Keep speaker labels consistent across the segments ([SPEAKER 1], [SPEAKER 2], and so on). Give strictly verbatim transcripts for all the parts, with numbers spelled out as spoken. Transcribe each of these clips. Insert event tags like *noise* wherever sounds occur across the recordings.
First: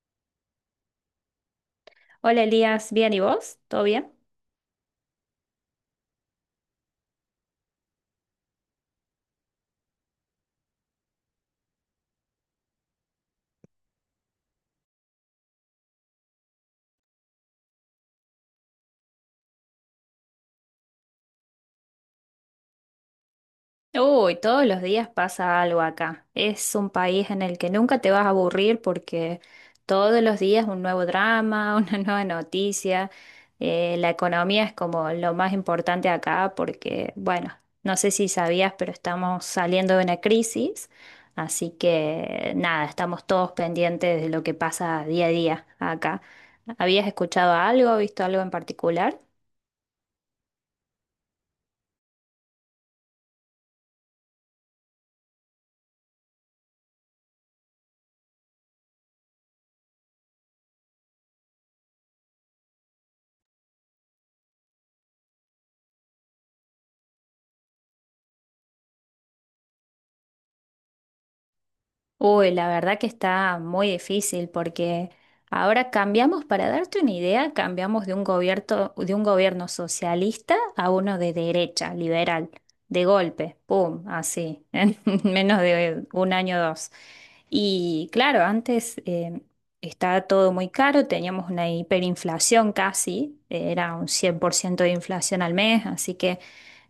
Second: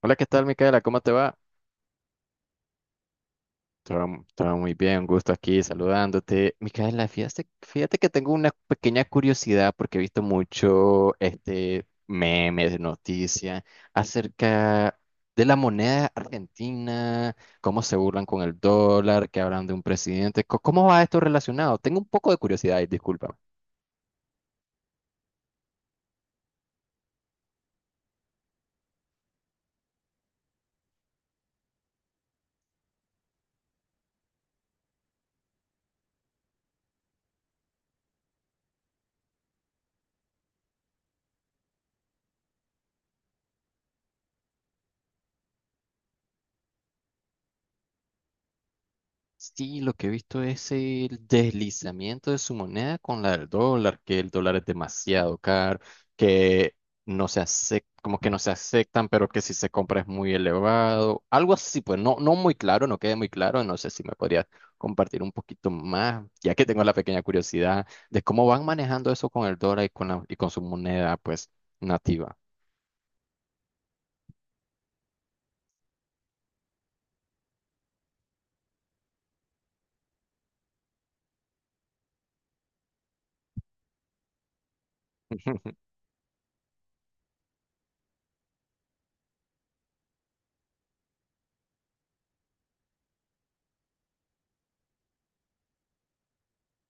[SPEAKER 1] Hola, ¿qué tal, Micaela? ¿Cómo te va?
[SPEAKER 2] Hola Elías, ¿bien y vos? ¿Todo bien?
[SPEAKER 1] Todo, todo muy bien, un gusto aquí saludándote. Micaela, fíjate, fíjate que tengo una pequeña curiosidad porque he visto mucho este memes, noticias acerca de la moneda argentina, cómo se burlan con el dólar, que hablan de un presidente. Co- ¿Cómo va esto relacionado? Tengo un poco de curiosidad y disculpa.
[SPEAKER 2] Uy, todos los días pasa algo acá. Es un país en el que nunca te vas a aburrir porque todos los días un nuevo drama, *laughs* una nueva noticia. Eh, la economía es como lo más importante acá porque, bueno, no sé si sabías, pero estamos saliendo de una crisis. Así que nada, estamos todos pendientes de lo que pasa día a día acá. ¿Habías escuchado algo, visto algo en particular?
[SPEAKER 1] Sí, lo que he visto es el deslizamiento de su moneda con la del dólar, que el dólar es demasiado caro, que no se acepta, como que no se aceptan, pero que si se compra es muy elevado. Algo así, pues no, no muy claro, no queda muy claro. No sé si me podrías compartir un poquito más, ya que tengo la pequeña curiosidad de cómo van manejando eso con el dólar y con la, y con su moneda, pues, nativa.
[SPEAKER 2] Uy, la verdad que está muy difícil porque ahora cambiamos, para darte una idea, cambiamos de un gobierno, de un gobierno socialista a uno de derecha, liberal, de golpe, pum, así, *laughs* en menos
[SPEAKER 1] *laughs*
[SPEAKER 2] de un año o dos. Y claro, antes eh, estaba todo muy caro, teníamos una hiperinflación casi, era un cien por ciento de inflación al mes, así que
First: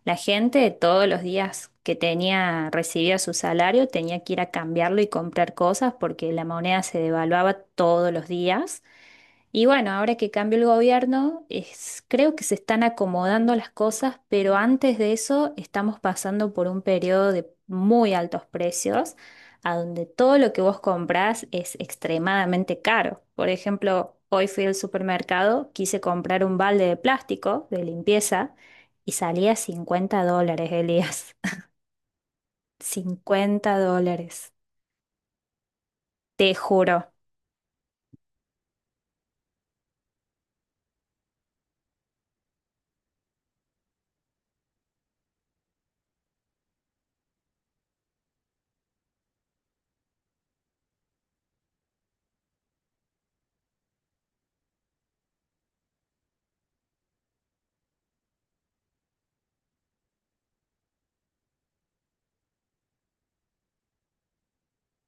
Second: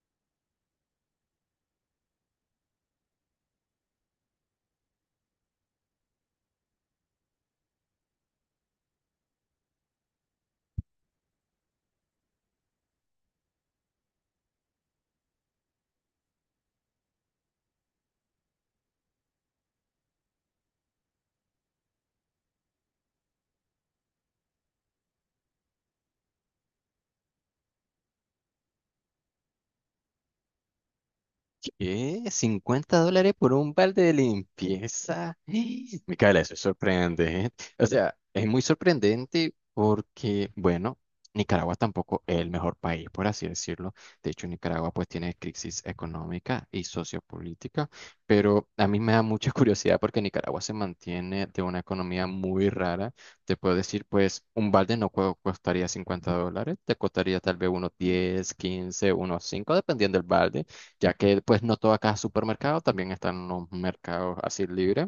[SPEAKER 2] la gente todos los días que tenía, recibía su salario, tenía que ir a cambiarlo y comprar cosas porque la moneda se devaluaba todos los días. Y bueno, ahora que cambió el gobierno, es- creo que se están acomodando las cosas, pero antes de eso estamos pasando por un periodo de muy altos precios, a donde todo lo que vos comprás es extremadamente caro. Por ejemplo, hoy fui al supermercado, quise comprar un balde de plástico de limpieza y salía cincuenta dólares, Elías. *laughs*
[SPEAKER 1] ¿Qué? ¿cincuenta dólares por un
[SPEAKER 2] 50
[SPEAKER 1] balde de
[SPEAKER 2] dólares,
[SPEAKER 1] limpieza? *gasps* Micaela, eso
[SPEAKER 2] te
[SPEAKER 1] es
[SPEAKER 2] juro.
[SPEAKER 1] sorprendente. O sea, es muy sorprendente porque, bueno, Nicaragua tampoco es el mejor país, por así decirlo. De hecho, Nicaragua pues tiene crisis económica y sociopolítica, pero a mí me da mucha *laughs* curiosidad porque Nicaragua se mantiene de una economía muy rara. Te puedo decir, pues, un balde no cu- costaría cincuenta dólares, te costaría tal vez unos diez, quince, unos cinco, dependiendo del balde, ya que pues no todo acá es supermercado, también están los mercados así libres.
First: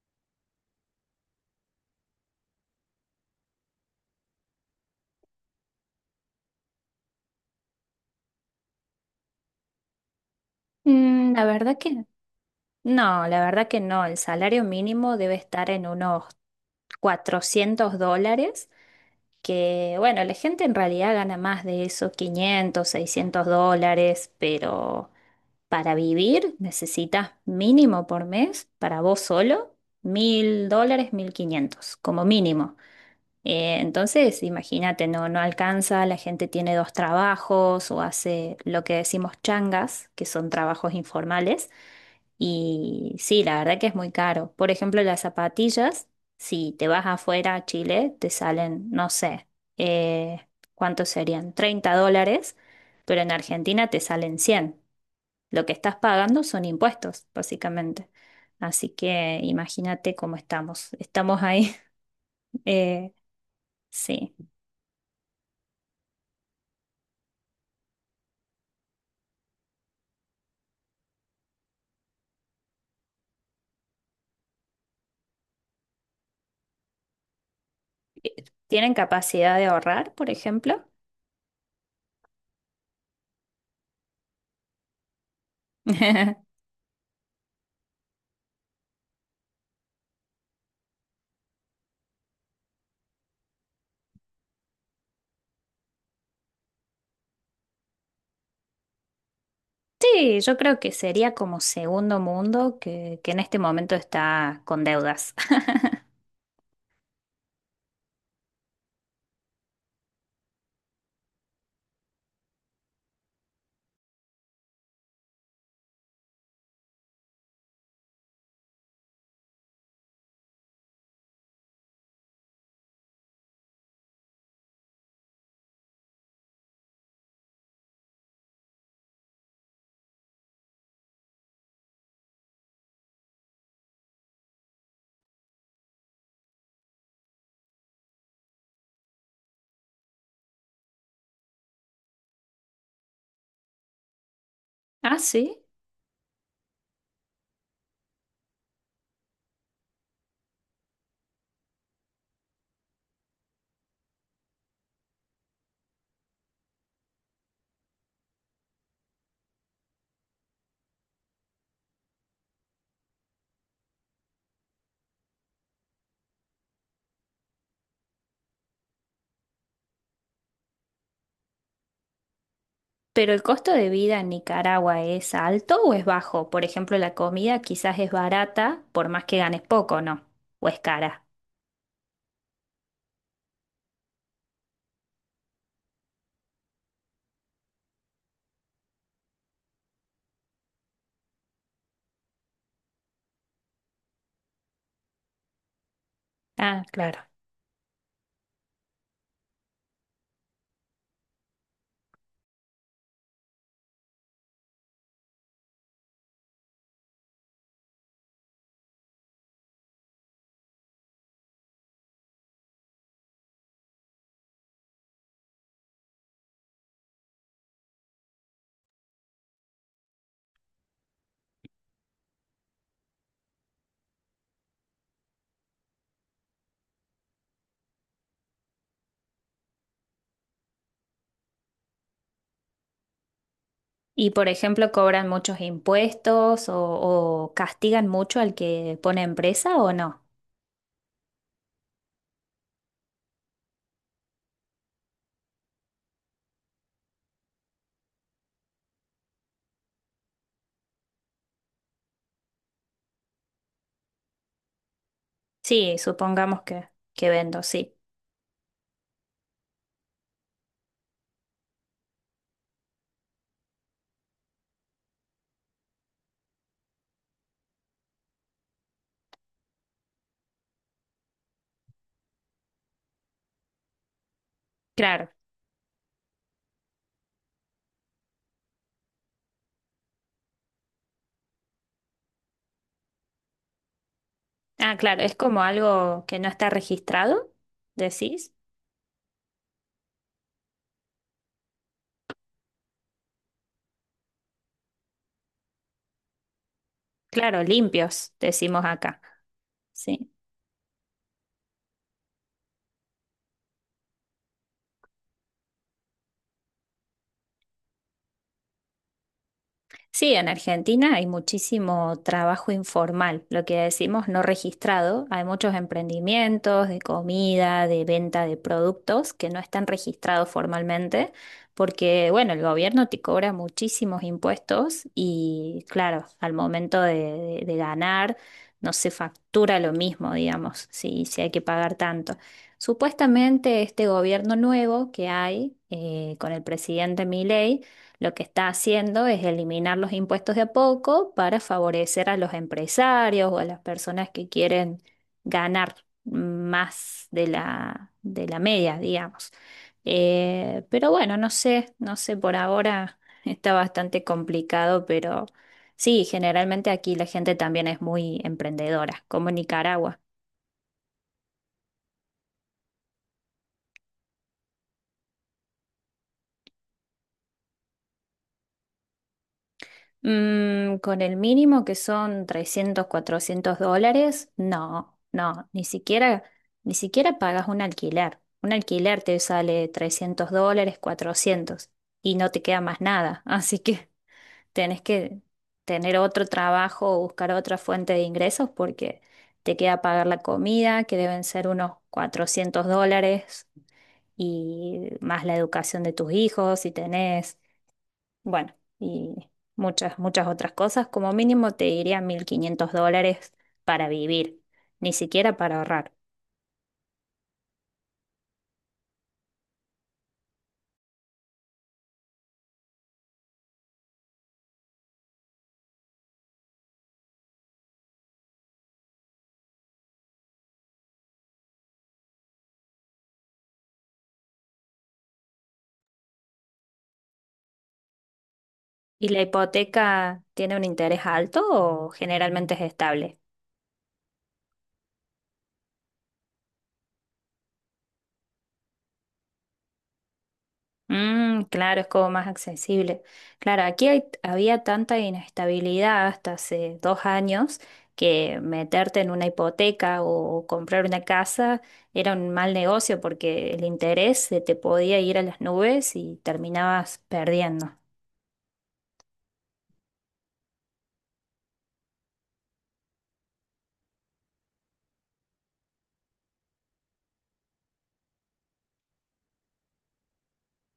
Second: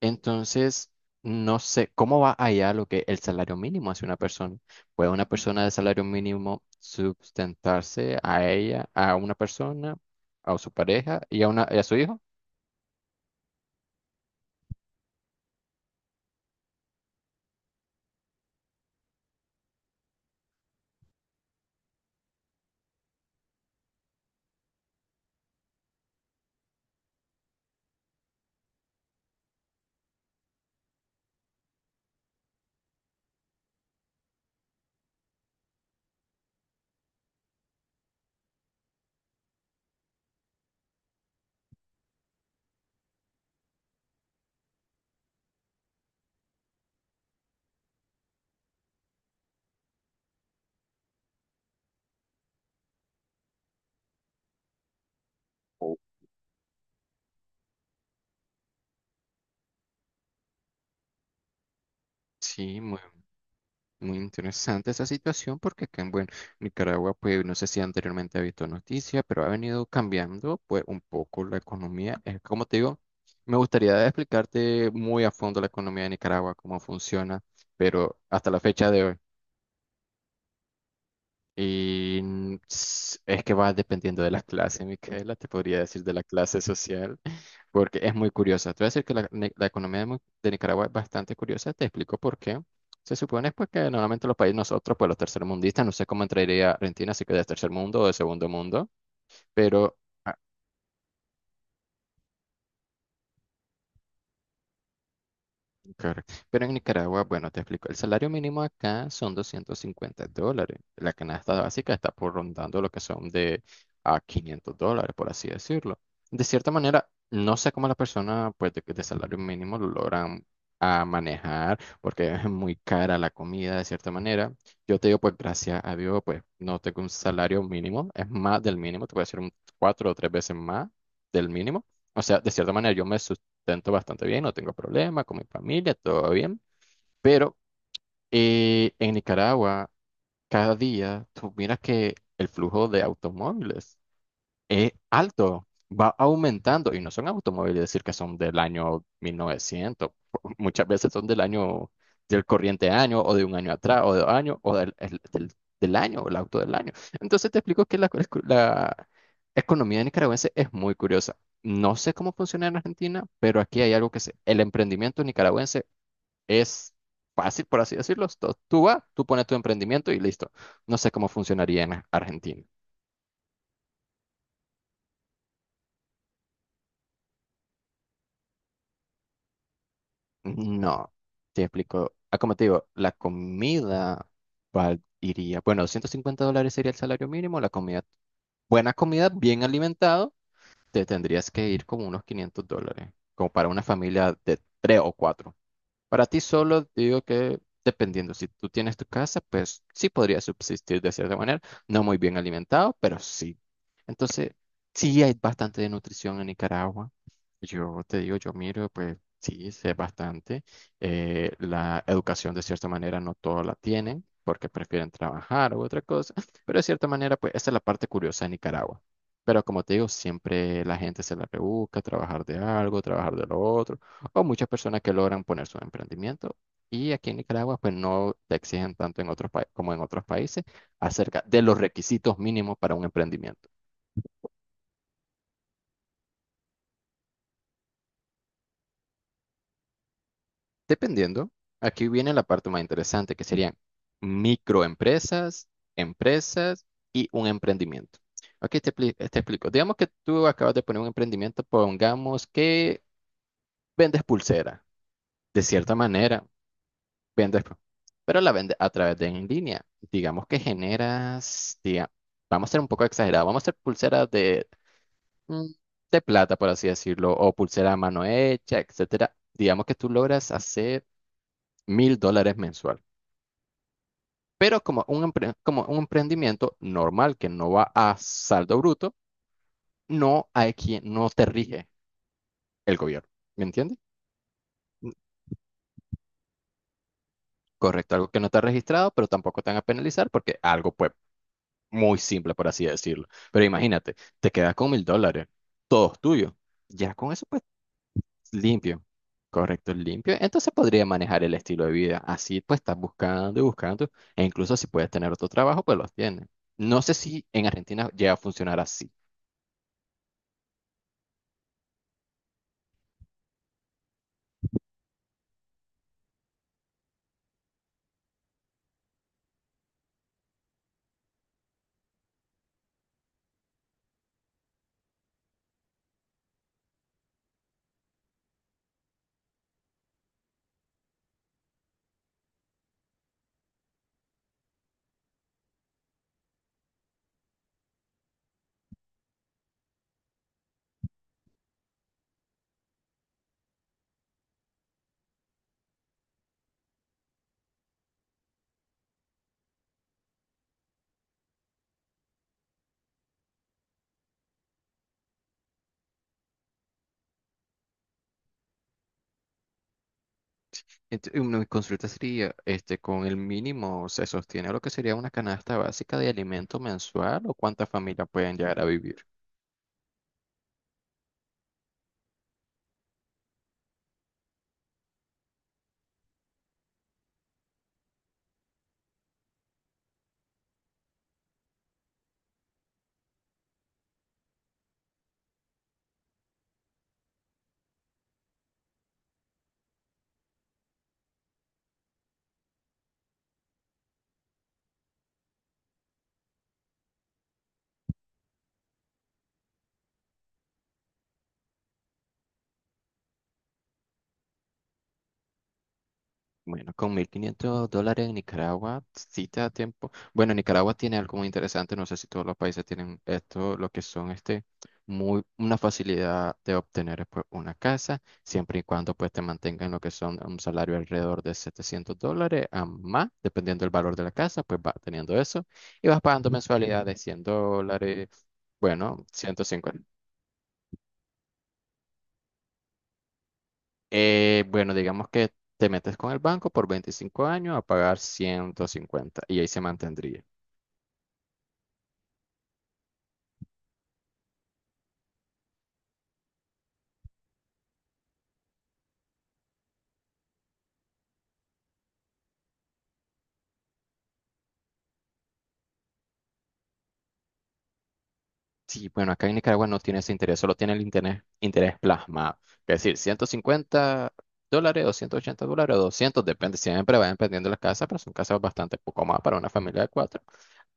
[SPEAKER 1] Entonces, no sé cómo va allá lo que el salario mínimo hace una persona. ¿Puede una persona de salario mínimo sustentarse a ella, a una persona, a su pareja
[SPEAKER 2] Mm,
[SPEAKER 1] y
[SPEAKER 2] la
[SPEAKER 1] a, una, y
[SPEAKER 2] verdad
[SPEAKER 1] a su
[SPEAKER 2] que
[SPEAKER 1] hijo?
[SPEAKER 2] no, la verdad que no. El salario mínimo debe estar en unos cuatrocientos dólares, que bueno, la gente en realidad gana más de eso, quinientos, seiscientos dólares, pero para vivir necesitas mínimo por mes, para vos solo, mil dólares, mil quinientos, como mínimo. Eh, entonces, imagínate, no, no alcanza, la gente tiene dos trabajos o hace lo que decimos changas, que son trabajos informales. Y sí, la verdad que es muy caro. Por ejemplo, las zapatillas, si te vas afuera a Chile, te salen, no sé, eh, ¿cuántos serían? Treinta dólares, pero en Argentina te salen cien. Lo que
[SPEAKER 1] O-
[SPEAKER 2] estás pagando son impuestos, básicamente. Así que imagínate cómo estamos. Estamos ahí. *laughs*
[SPEAKER 1] Sí.
[SPEAKER 2] eh,
[SPEAKER 1] Muy
[SPEAKER 2] sí.
[SPEAKER 1] interesante esa situación porque acá en, bueno, Nicaragua, pues no sé si anteriormente ha visto noticias, pero ha venido cambiando pues un poco la economía. Es como te digo, me gustaría explicarte muy a fondo la economía de Nicaragua, cómo funciona, pero
[SPEAKER 2] eh,
[SPEAKER 1] hasta la fecha
[SPEAKER 2] ¿Tienen
[SPEAKER 1] de hoy.
[SPEAKER 2] capacidad de ahorrar, por ejemplo?
[SPEAKER 1] Y mm, s- es que va dependiendo de la clase, Micaela, te podría decir de la clase
[SPEAKER 2] *laughs*
[SPEAKER 1] social, *laughs* porque es muy curiosa. Te voy a decir que la, ne- la economía de, Mu- de Nicaragua es bastante curiosa, te explico por qué. Se supone, pues, que normalmente los países nosotros, pues los tercermundistas, no sé cómo entraría Argentina, si que de tercer mundo o de segundo mundo, pero ah,
[SPEAKER 2] Sí, yo creo que sería como segundo mundo que, que en este momento está con deudas. *laughs*
[SPEAKER 1] correcto. Pero en Nicaragua, bueno, te explico, el salario mínimo acá son doscientos cincuenta dólares. La canasta básica está por rondando lo que son de a quinientos dólares, por así decirlo. De cierta manera, no sé cómo las personas, pues, de, de salario mínimo lo logran a manejar, porque es muy cara la comida, de cierta manera. Yo te digo, pues, gracias a Dios, pues no tengo un salario mínimo, es más del mínimo, te voy a decir un cuatro o tres veces más del mínimo. O sea, de cierta manera, yo me su- tanto bastante bien, no tengo problemas con mi familia, todo bien. Pero eh, en Nicaragua, cada día tú miras que el flujo de automóviles es
[SPEAKER 2] Ah, sí.
[SPEAKER 1] alto, va aumentando y no son automóviles, decir que son del año mil novecientos, *laughs* muchas veces son del año, del corriente año o de un año atrás o de dos años o del, el- del, del año o el auto del año. Entonces te explico que la, la economía nicaragüense es muy curiosa. No sé cómo funciona en Argentina, pero aquí hay algo que se, el emprendimiento nicaragüense es fácil, por así decirlo. Tú tú vas, tú pones tu emprendimiento y listo. No sé cómo funcionaría en Argentina.
[SPEAKER 2] ¿Pero el costo de vida en Nicaragua es alto o es bajo? Por ejemplo, la comida quizás es barata, por más que ganes poco, ¿no? ¿O es
[SPEAKER 1] No,
[SPEAKER 2] cara?
[SPEAKER 1] te explico. Ah, como te digo, la comida val- iría, bueno, ciento cincuenta dólares sería el salario mínimo, la comida, buena comida, bien alimentado, te tendrías que ir como unos quinientos dólares, como para una familia de tres o cuatro. Para ti
[SPEAKER 2] Ah,
[SPEAKER 1] solo,
[SPEAKER 2] claro.
[SPEAKER 1] digo que dependiendo, si tú tienes tu casa, pues sí podría subsistir de cierta manera, no muy bien alimentado, pero sí. Entonces, sí hay bastante de nutrición en Nicaragua. Yo te digo, yo miro, pues sí, sé bastante. Eh, la educación de cierta manera no todos la tienen porque prefieren trabajar u otra cosa, *laughs* pero de cierta manera, pues esa es la parte curiosa de Nicaragua. Pero como te digo, siempre la gente se la rebusca, trabajar de algo, trabajar de lo otro, o muchas personas que logran poner su emprendimiento. Y aquí en Nicaragua, pues no te exigen tanto en otros pa- como en otros países acerca de los requisitos mínimos para un emprendimiento.
[SPEAKER 2] Y por ejemplo, ¿cobran muchos impuestos o, o castigan mucho al que pone empresa o no?
[SPEAKER 1] Dependiendo, aquí viene la parte más interesante, que serían microempresas, empresas y un emprendimiento. Aquí te, pli- te explico. Digamos que tú acabas de poner un emprendimiento, pongamos que vendes pulsera. De cierta
[SPEAKER 2] Sí,
[SPEAKER 1] manera,
[SPEAKER 2] supongamos que, que
[SPEAKER 1] vendes,
[SPEAKER 2] vendo,
[SPEAKER 1] pro-
[SPEAKER 2] sí.
[SPEAKER 1] pero la vendes a través de en línea. Digamos que generas, diga, vamos a ser un poco exagerados, vamos a hacer pulseras de, mm, de plata, por así decirlo, o pulsera a mano hecha, etcétera. Digamos que tú logras hacer mil dólares mensual. Pero como un,
[SPEAKER 2] Claro.
[SPEAKER 1] empre- como un emprendimiento normal que no va a saldo bruto, no hay quien, no te rige el gobierno. ¿Me entiendes?
[SPEAKER 2] Ah,
[SPEAKER 1] Mm,
[SPEAKER 2] claro, es como algo que no está registrado,
[SPEAKER 1] Correcto, algo que no
[SPEAKER 2] decís.
[SPEAKER 1] está registrado, pero tampoco te van a penalizar porque algo, pues, muy simple, por así decirlo. Pero imagínate, te quedas con mil dólares, todos tuyos. Ya con eso, pues,
[SPEAKER 2] Claro, limpios, decimos
[SPEAKER 1] limpio.
[SPEAKER 2] acá.
[SPEAKER 1] Correcto,
[SPEAKER 2] Sí.
[SPEAKER 1] limpio. Entonces podría manejar el estilo de vida. Así pues estás buscando y buscando. E incluso si puedes tener otro trabajo, pues los tienes. No sé si en Argentina llega a funcionar así.
[SPEAKER 2] Sí, en Argentina hay muchísimo trabajo informal, lo que decimos no registrado. Hay muchos emprendimientos de comida, de venta de productos que no están registrados formalmente porque, bueno, el gobierno te cobra muchísimos impuestos y, claro, al momento de, de- de ganar no se factura lo mismo, digamos, si, si hay que pagar tanto. Supuestamente este gobierno nuevo que hay eh, con el presidente Milei lo que está haciendo es eliminar los impuestos de a poco para favorecer a los empresarios o a las personas que quieren ganar más de la, de la media, digamos. Eh, pero bueno, no sé, no sé, por ahora *laughs* está bastante complicado, pero sí, generalmente aquí la gente también es muy emprendedora, como en Nicaragua.
[SPEAKER 1] Entonces, una consulta sería, este, con el mínimo se sostiene lo que sería una canasta básica de alimento mensual o cuántas familias pueden llegar a vivir.
[SPEAKER 2] Mm, con el mínimo que son trescientos cuatrocientos dólares, no, no, ni siquiera, ni siquiera pagas un alquiler. Un alquiler te sale trescientos dólares, cuatrocientos y no te queda más nada. Así que *laughs* tenés que tener otro trabajo o buscar otra fuente de ingresos porque te queda pagar la comida, que deben ser unos cuatrocientos dólares y más la educación de tus hijos si tenés. Bueno, y muchas, muchas otras cosas. Como mínimo te diría mil quinientos dólares para vivir, ni siquiera para ahorrar.
[SPEAKER 1] Bueno, con mil quinientos dólares en Nicaragua, sí te da tiempo. Bueno, Nicaragua tiene algo muy interesante, no sé si todos los países tienen esto, lo que son, este, muy, una facilidad de obtener, pues, una casa, siempre y cuando pues te mantengan lo que son un salario alrededor de setecientos dólares a más, dependiendo del valor de la casa, pues vas teniendo eso y vas pagando mensualidades de cien dólares, bueno,
[SPEAKER 2] ¿Y la
[SPEAKER 1] ciento cincuenta.
[SPEAKER 2] hipoteca tiene un interés alto o generalmente es estable?
[SPEAKER 1] Eh, bueno, digamos que te metes con el banco por veinticinco años a pagar ciento cincuenta y ahí se mantendría.
[SPEAKER 2] Mm, claro, es como más accesible. Claro, aquí hay- había tanta inestabilidad hasta hace dos años que meterte en una hipoteca o comprar una casa era un mal negocio porque el interés se te podía ir a las nubes y terminabas perdiendo.
[SPEAKER 1] Sí, bueno, acá en Nicaragua no tiene ese interés, solo tiene el interés, interés plasmado. Es decir, ciento cincuenta dólares o ciento ochenta dólares o doscientos, depende, siempre va dependiendo de las casas, pero son casas bastante poco más para una familia de cuatro,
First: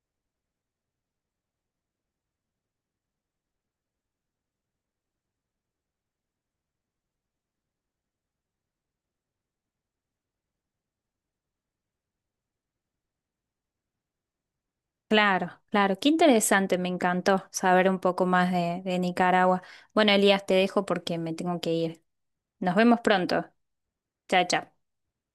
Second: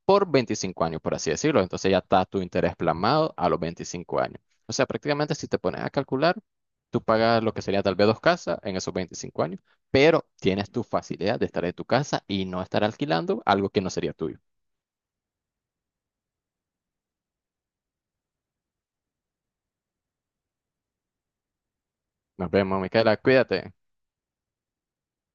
[SPEAKER 1] por veinticinco años, por así decirlo. Entonces ya está tu interés plasmado a los veinticinco años. O sea, prácticamente si te pones a calcular, tú pagas lo que sería tal vez dos casas en esos veinticinco años, pero tienes tu facilidad de estar en tu casa y no estar alquilando algo que no sería tuyo.
[SPEAKER 2] Claro, claro, qué interesante, me encantó saber un poco más de, de Nicaragua. Bueno, Elías, te dejo porque me tengo que ir.
[SPEAKER 1] Nos
[SPEAKER 2] Nos
[SPEAKER 1] vemos,
[SPEAKER 2] vemos
[SPEAKER 1] Micaela,
[SPEAKER 2] pronto.
[SPEAKER 1] cuídate.
[SPEAKER 2] Chao, chao.